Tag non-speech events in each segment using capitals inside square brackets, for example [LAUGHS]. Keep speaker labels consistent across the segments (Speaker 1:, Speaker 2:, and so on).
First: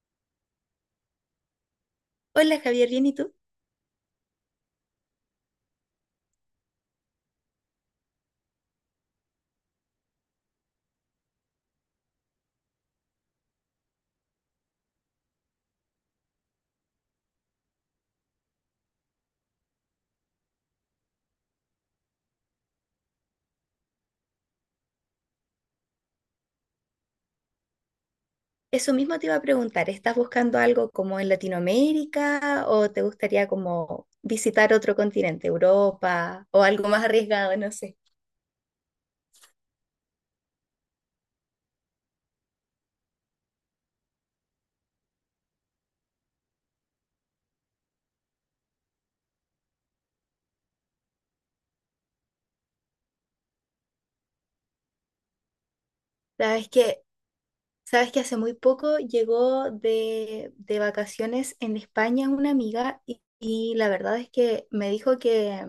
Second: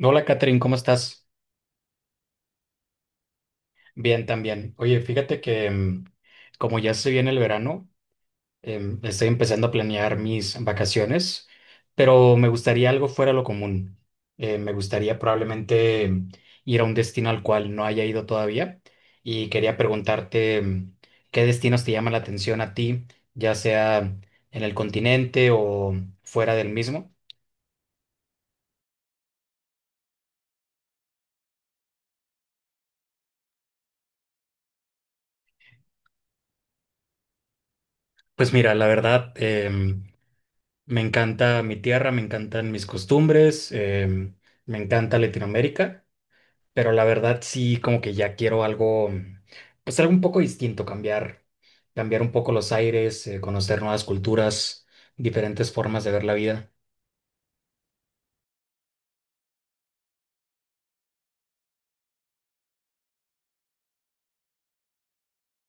Speaker 1: Hola, Catherine, ¿cómo estás?
Speaker 2: Hola Javier, ¿bien y tú?
Speaker 1: Bien, también. Oye, fíjate que como ya se viene el verano, estoy empezando a planear mis vacaciones, pero me gustaría algo fuera de lo común. Me gustaría probablemente ir a un destino al cual no haya ido todavía y quería preguntarte qué destinos te llaman la atención a ti, ya sea en el continente o fuera del mismo.
Speaker 2: Eso mismo te iba a preguntar. ¿Estás buscando algo como en Latinoamérica o te gustaría como visitar otro continente, Europa o algo más arriesgado, no sé?
Speaker 1: Pues mira, la verdad, me encanta mi tierra, me encantan mis costumbres, me encanta Latinoamérica, pero la verdad sí como que ya quiero algo, pues algo un poco distinto, cambiar, cambiar un poco los aires, conocer nuevas culturas, diferentes formas de ver la
Speaker 2: Sabes
Speaker 1: vida.
Speaker 2: que, sabes que hace muy poco llegó de vacaciones en España una amiga y la verdad es que me dijo que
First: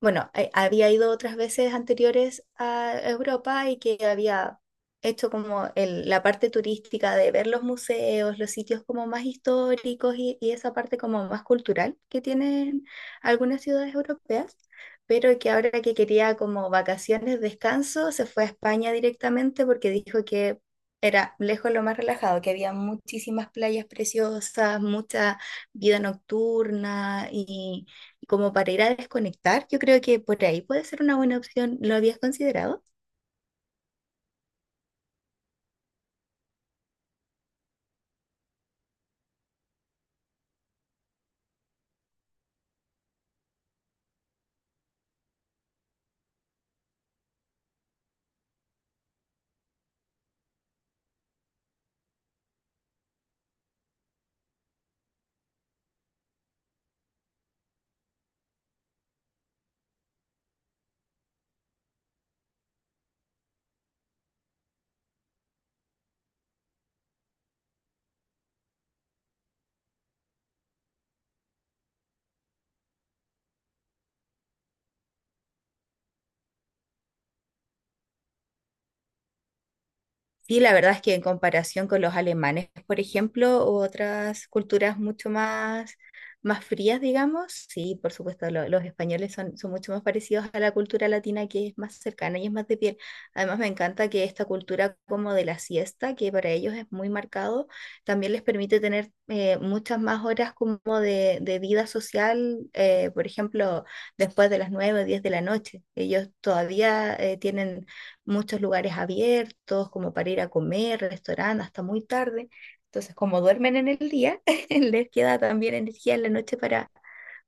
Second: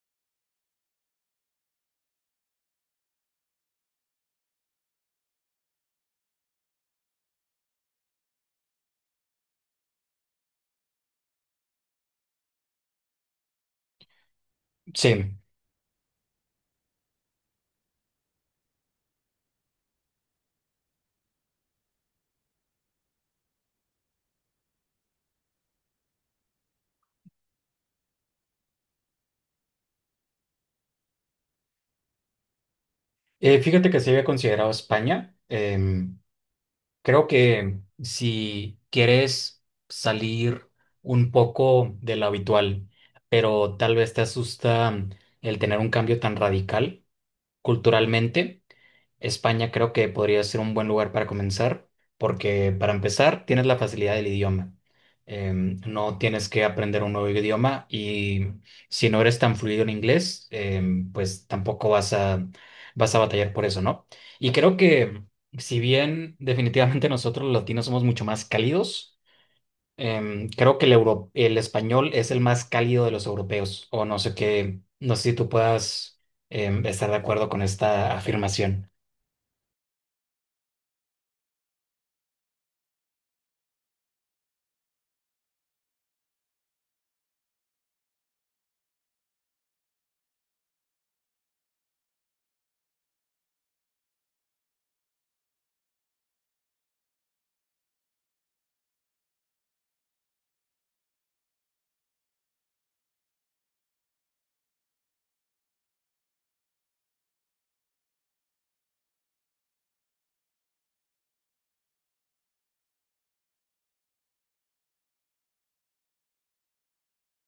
Speaker 2: bueno, había ido otras veces anteriores a Europa y que había hecho como la parte turística de ver los museos, los sitios como más históricos y esa parte como más cultural que tienen algunas ciudades europeas,
Speaker 1: Sí.
Speaker 2: pero que ahora que quería como vacaciones, descanso, se fue a España directamente porque dijo que era lejos lo más relajado, que había muchísimas playas preciosas, mucha vida nocturna como para ir a desconectar. Yo creo que por ahí puede ser una buena opción. ¿Lo habías considerado?
Speaker 1: Fíjate que se había considerado España. Creo que si quieres salir un poco de lo habitual, pero tal vez te asusta el tener un cambio tan radical culturalmente, España creo que podría ser un buen lugar para comenzar, porque para empezar tienes la facilidad del idioma. No tienes que aprender un nuevo idioma y si no eres tan fluido en inglés, pues tampoco vas a batallar por eso, ¿no? Y creo que si bien definitivamente [LAUGHS] nosotros los latinos somos mucho más cálidos, creo que el, el español es el más cálido de los europeos, o no sé qué, no sé si tú puedas estar de acuerdo con esta afirmación.
Speaker 2: Sí, la verdad es que en comparación con los alemanes, por ejemplo, u otras culturas mucho más, más frías, digamos, sí, por supuesto, los españoles son, son mucho más parecidos a la cultura latina que es más cercana y es más de piel. Además, me encanta que esta cultura como de la siesta, que para ellos es muy marcado, también les permite tener muchas más horas como de vida social, por ejemplo, después de las 9, o 10 de la noche. Ellos todavía tienen muchos lugares abiertos, como para ir a comer, restaurantes, hasta muy tarde. Entonces, como duermen en el día, [LAUGHS] les queda también energía en la noche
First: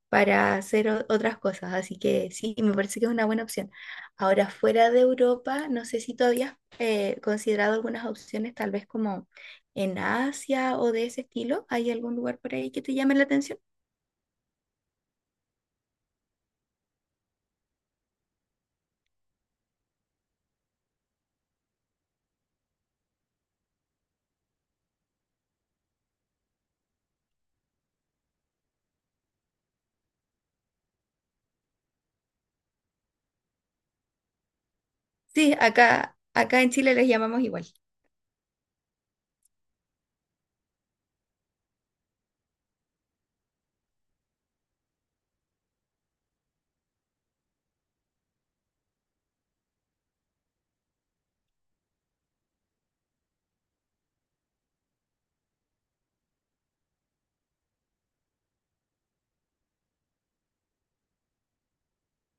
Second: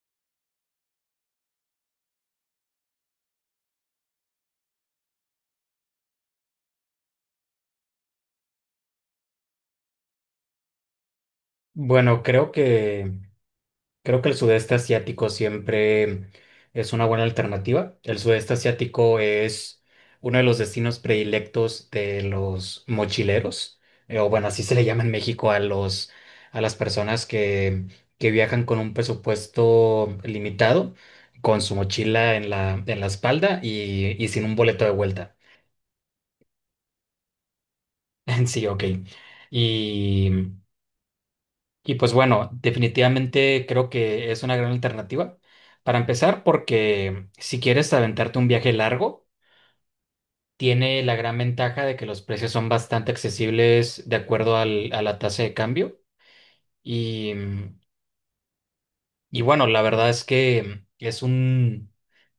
Speaker 2: para hacer otras cosas. Así que sí, me parece que es una buena opción. Ahora, fuera de Europa, no sé si todavía has considerado algunas opciones, tal vez como en Asia o de ese estilo. ¿Hay algún
Speaker 1: Bueno,
Speaker 2: lugar por ahí que te llame la atención?
Speaker 1: creo que el sudeste asiático siempre es una buena alternativa. El sudeste asiático es uno de los destinos predilectos de los mochileros, o bueno, así se le llama en México a los, a las personas que viajan con un presupuesto limitado, con su mochila en en la espalda y sin un boleto de vuelta.
Speaker 2: Sí, acá en Chile les llamamos igual.
Speaker 1: [LAUGHS] Sí, ok. Y, Y pues bueno, definitivamente creo que es una gran alternativa. Para empezar, porque si quieres aventarte un viaje largo, tiene la gran ventaja de que los precios son bastante accesibles de acuerdo a la tasa de cambio. Y, y bueno, la verdad es que es un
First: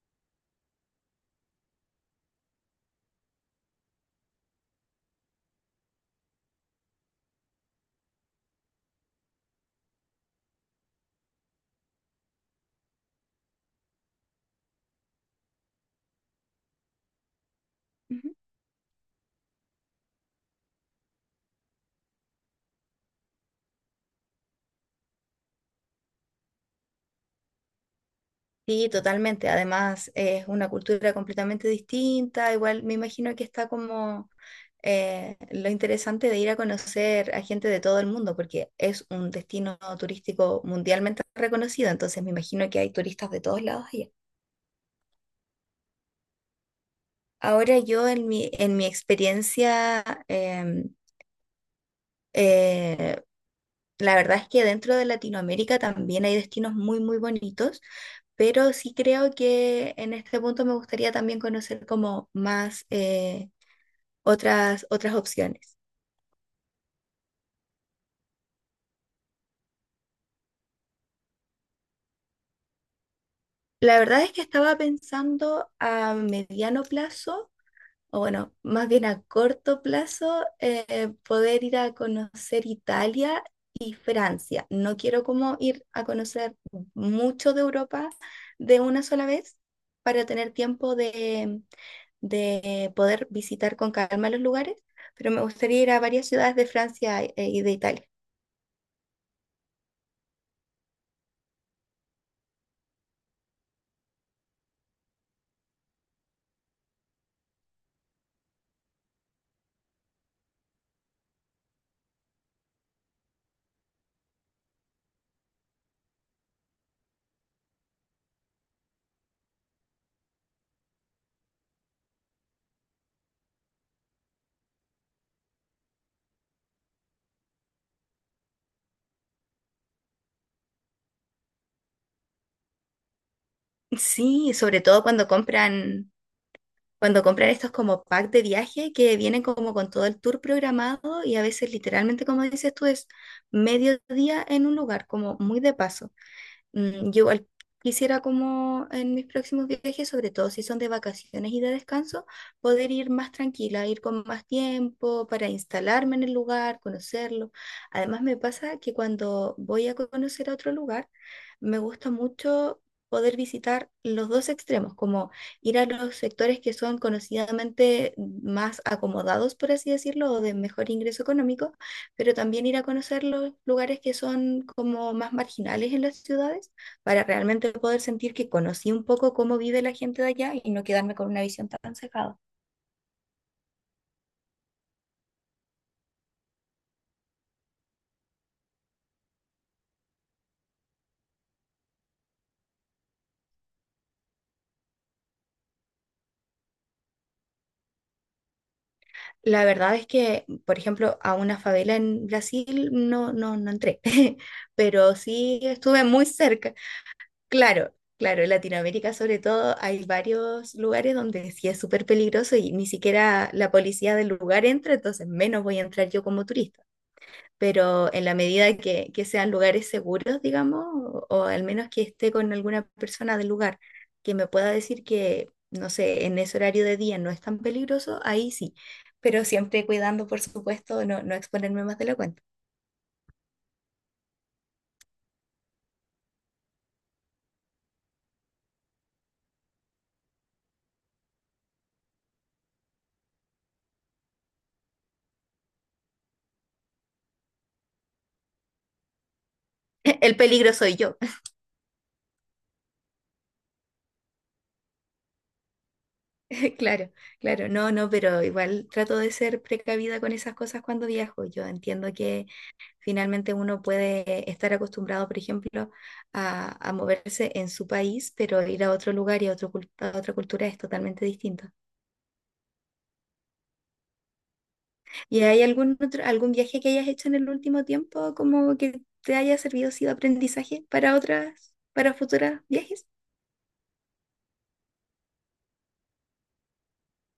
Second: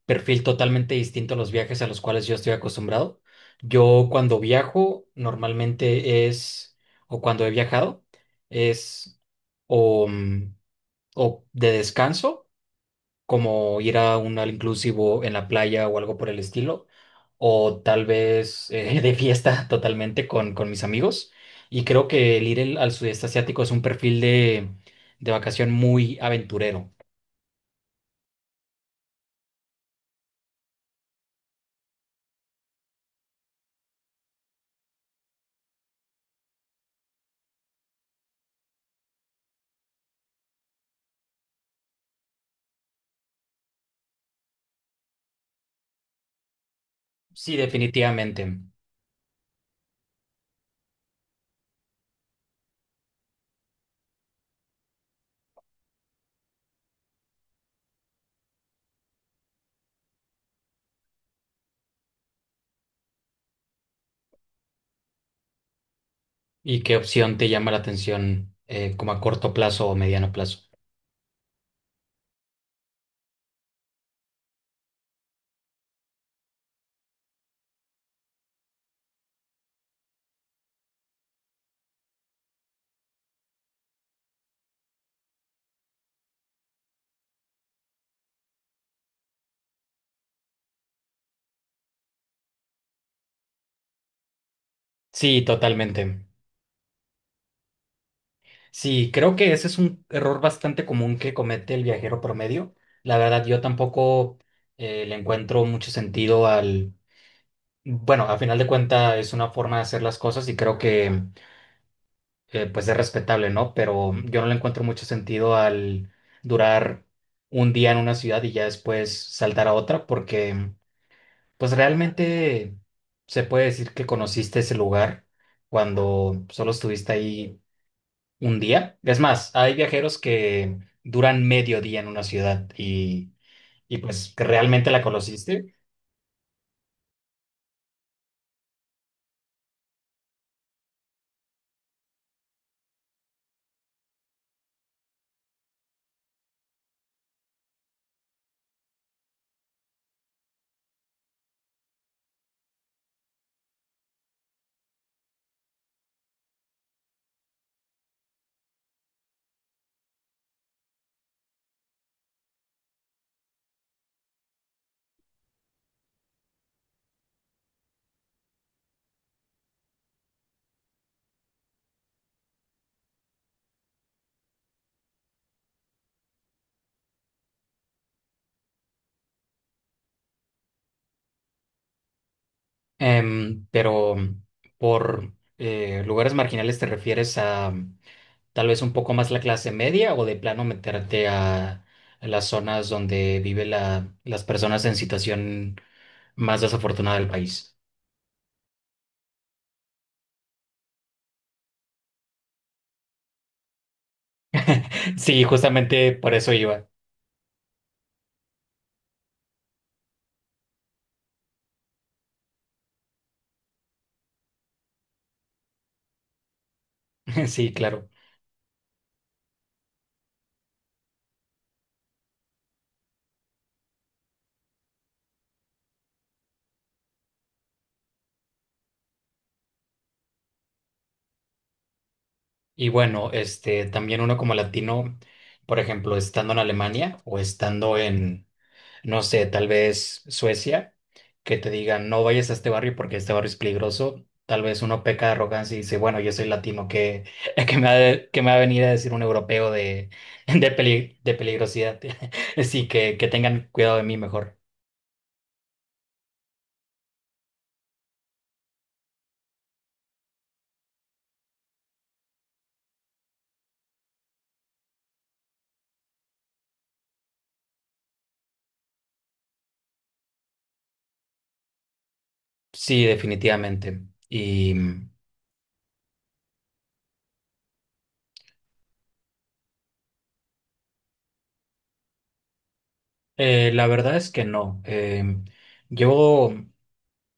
Speaker 1: perfil totalmente distinto a los viajes a los cuales yo estoy acostumbrado. Yo cuando viajo, normalmente es, o cuando he viajado, es o, o de descanso como ir a un all inclusivo en la playa o algo por el estilo, o tal
Speaker 2: Ujú.
Speaker 1: vez [LAUGHS] de fiesta totalmente con mis amigos. Y creo que el ir al sudeste asiático es un perfil de vacación muy aventurero.
Speaker 2: Sí, totalmente. Además, es una cultura completamente distinta. Igual me imagino que está como lo interesante de ir a conocer a gente de todo el mundo, porque es un destino turístico mundialmente reconocido. Entonces, me imagino que hay turistas de todos lados allá.
Speaker 1: Sí,
Speaker 2: Ahora yo en mi,
Speaker 1: definitivamente.
Speaker 2: en mi experiencia, eh, la verdad es que dentro de Latinoamérica también hay destinos muy, muy bonitos, pero sí creo que en este punto me gustaría también conocer como más otras, otras opciones.
Speaker 1: ¿Y qué opción te llama la atención como a corto plazo o mediano plazo?
Speaker 2: La verdad es que estaba pensando a mediano plazo, o bueno, más bien a corto plazo, poder ir a conocer Italia y Francia. No quiero como ir a conocer mucho de Europa de una sola vez para tener tiempo de poder visitar con calma los lugares, pero
Speaker 1: Sí,
Speaker 2: me gustaría ir a
Speaker 1: totalmente.
Speaker 2: varias ciudades de Francia y de Italia. [LAUGHS]
Speaker 1: Sí, creo que ese es un error bastante común que comete el viajero promedio. La verdad, yo tampoco le encuentro mucho sentido al bueno, a final de cuentas es una forma de hacer las cosas y creo que pues es respetable, ¿no? Pero yo no le encuentro mucho sentido al durar un día en una ciudad y ya después saltar a otra porque pues realmente se puede decir que conociste ese lugar cuando solo estuviste ahí un día. Es más, hay viajeros que duran medio día en una ciudad y pues que
Speaker 2: Sí, sobre
Speaker 1: realmente la
Speaker 2: todo
Speaker 1: conociste.
Speaker 2: cuando compran estos como pack de viaje que vienen como con todo el tour programado y a veces literalmente, como dices tú, es medio día en un lugar, como muy de paso. Mm, yo igual quisiera como en mis próximos viajes, sobre todo si son de vacaciones y de descanso, poder ir más tranquila, ir con más tiempo para instalarme en el lugar, conocerlo. Además me pasa que cuando voy a conocer a otro lugar, me gusta mucho poder visitar los dos extremos, como ir a los sectores que son conocidamente más acomodados, por así decirlo, o de mejor ingreso económico, pero también ir a conocer los lugares que son como más marginales en las ciudades para realmente poder sentir que conocí un poco cómo vive la gente de allá y no quedarme con una visión tan cerrada.
Speaker 1: Em, pero mm, por Lugares marginales te refieres a, tal vez un poco más la clase media o de plano meterte a las zonas donde vive las personas en situación más desafortunada del país. [LAUGHS]
Speaker 2: La verdad es que, por ejemplo, a una favela en Brasil no, no, no entré, [LAUGHS] pero
Speaker 1: Sí,
Speaker 2: sí estuve
Speaker 1: justamente
Speaker 2: muy
Speaker 1: por eso
Speaker 2: cerca.
Speaker 1: iba.
Speaker 2: Claro. Claro, en Latinoamérica sobre todo hay varios lugares donde sí es súper peligroso y ni siquiera la policía del lugar entra, entonces menos voy a entrar yo como turista.
Speaker 1: [LAUGHS] Sí, claro.
Speaker 2: Pero en la medida que sean lugares seguros, digamos, o al menos que esté con alguna persona del lugar que me pueda decir que, no sé, en ese horario de día no es tan peligroso, ahí sí, pero siempre cuidando, por supuesto, no, no exponerme más de la cuenta.
Speaker 1: Y bueno, este, también uno como latino, por ejemplo, estando en Alemania o estando en no sé, tal vez Suecia, que te digan, no vayas a este barrio porque este barrio es peligroso. Tal vez uno peca de arrogancia y dice, bueno, yo soy latino, que [LAUGHS] que me va, de- qué me va a venir a decir un europeo de,
Speaker 2: [LAUGHS] El
Speaker 1: [LAUGHS]
Speaker 2: peligro soy yo.
Speaker 1: de
Speaker 2: [LAUGHS]
Speaker 1: peligrosidad. [LAUGHS] Así que tengan cuidado de mí mejor.
Speaker 2: Claro, claro, no, no, pero igual trato de ser precavida con esas cosas cuando viajo. Yo entiendo que finalmente uno puede estar acostumbrado, por ejemplo, a moverse en su país, pero ir a otro lugar y a, a otra cultura es totalmente distinto.
Speaker 1: Sí, definitivamente. Y
Speaker 2: ¿Y hay algún otro, algún viaje que hayas hecho en el último tiempo como que te haya servido, sido aprendizaje para otras, para futuros viajes?
Speaker 1: la verdad es que no. Yo.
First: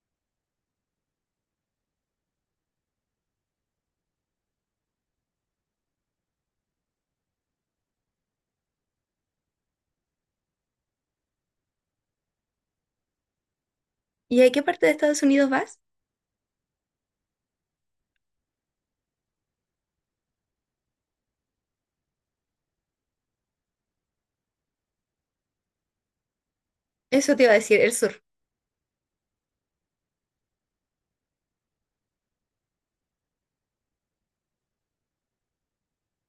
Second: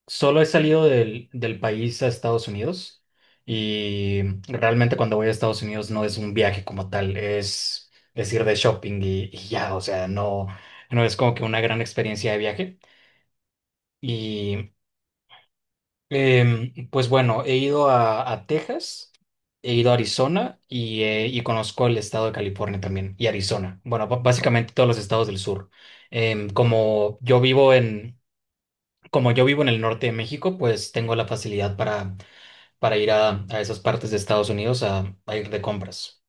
Speaker 1: Solo he salido del país a Estados Unidos y realmente cuando voy a Estados Unidos no es un viaje como tal, es decir de shopping y ya, o sea, no, no es como que una gran experiencia de viaje.
Speaker 2: ¿Y a qué
Speaker 1: Y
Speaker 2: parte de Estados Unidos vas?
Speaker 1: pues bueno, he ido a Texas, he ido a Arizona y conozco el estado de California también y Arizona. Bueno, básicamente todos los estados del sur. Em, como
Speaker 2: Eso
Speaker 1: yo
Speaker 2: te iba a
Speaker 1: vivo
Speaker 2: decir, el
Speaker 1: en,
Speaker 2: sur.
Speaker 1: Como yo vivo en el norte de México, pues tengo la facilidad para ir a esas partes de Estados Unidos a ir de compras.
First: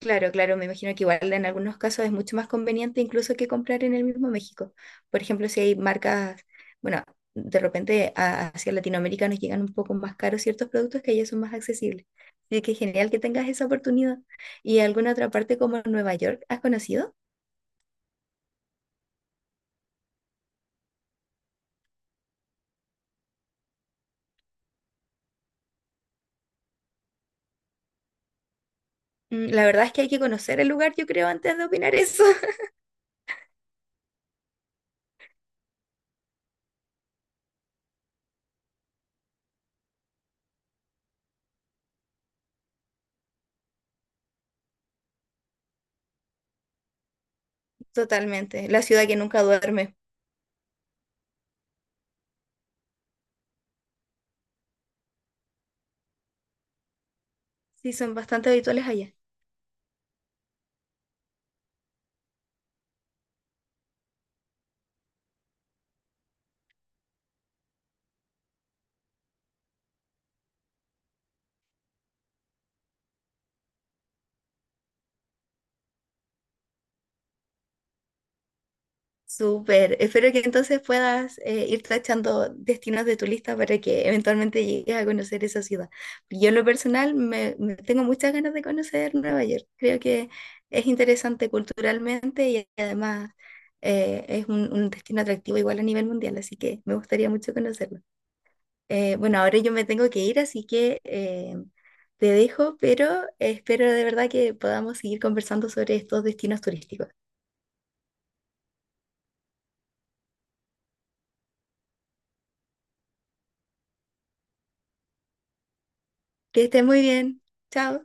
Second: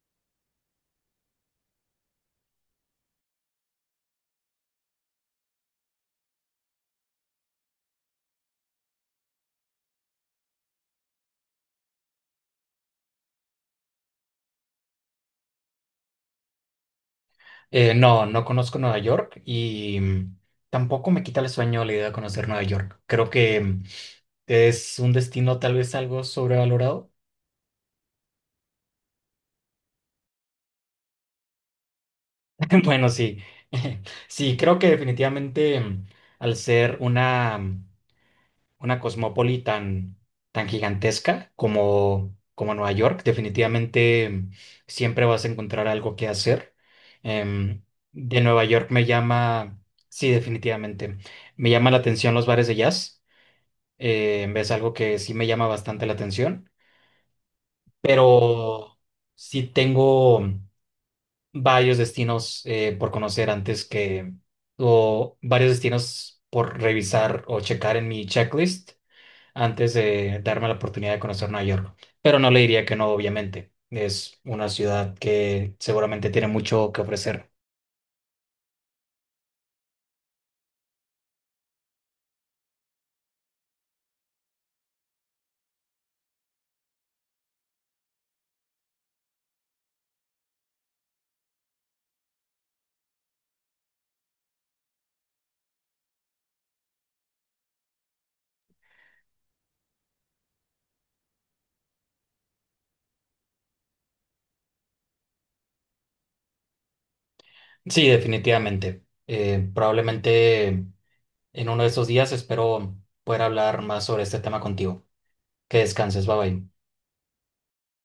Speaker 2: Claro, claro, me imagino que igual en algunos casos es mucho más conveniente incluso que comprar en el mismo México. Por ejemplo, si hay marcas, bueno, de repente hacia Latinoamérica nos llegan un poco más caros ciertos productos que allá son más accesibles. Así que genial que tengas esa oportunidad. ¿Y alguna otra parte como Nueva York has conocido?
Speaker 1: No, no conozco Nueva York y tampoco me quita el sueño la idea de conocer Nueva York. Creo que es un destino tal vez algo sobrevalorado.
Speaker 2: Mm, la verdad es que hay que conocer el lugar, yo creo, antes de opinar eso. [LAUGHS]
Speaker 1: [LAUGHS] Bueno, sí, [LAUGHS] sí, creo que definitivamente al ser una... una cosmópoli tan, tan gigantesca como, como Nueva York. Definitivamente siempre vas a encontrar algo que hacer. Em, de Nueva
Speaker 2: Totalmente, la
Speaker 1: York me
Speaker 2: ciudad que nunca
Speaker 1: llama,
Speaker 2: duerme.
Speaker 1: sí, definitivamente, me llama la atención los bares de jazz. Es algo que sí me llama bastante la atención,
Speaker 2: Sí, son bastante
Speaker 1: pero
Speaker 2: habituales allá.
Speaker 1: sí tengo varios destinos por conocer antes que, o varios destinos por revisar o checar en mi checklist antes de darme la oportunidad de conocer Nueva York. Pero no le diría que no, obviamente. Es una ciudad que seguramente tiene mucho que ofrecer.
Speaker 2: Súper. Espero que entonces puedas ir tachando destinos de tu lista para que eventualmente llegues a conocer esa ciudad. Yo en lo personal me tengo muchas ganas de conocer Nueva York. Creo que es interesante culturalmente y además es un destino atractivo igual a nivel mundial, así que me gustaría mucho conocerlo. Bueno, ahora yo me tengo que ir, así que te dejo, pero espero de verdad que podamos seguir conversando sobre estos destinos turísticos.
Speaker 1: Sí, definitivamente. Probablemente en uno de esos días espero poder hablar más sobre este tema contigo. Que descanses, bye
Speaker 2: Que
Speaker 1: bye.
Speaker 2: estés muy bien. Chao.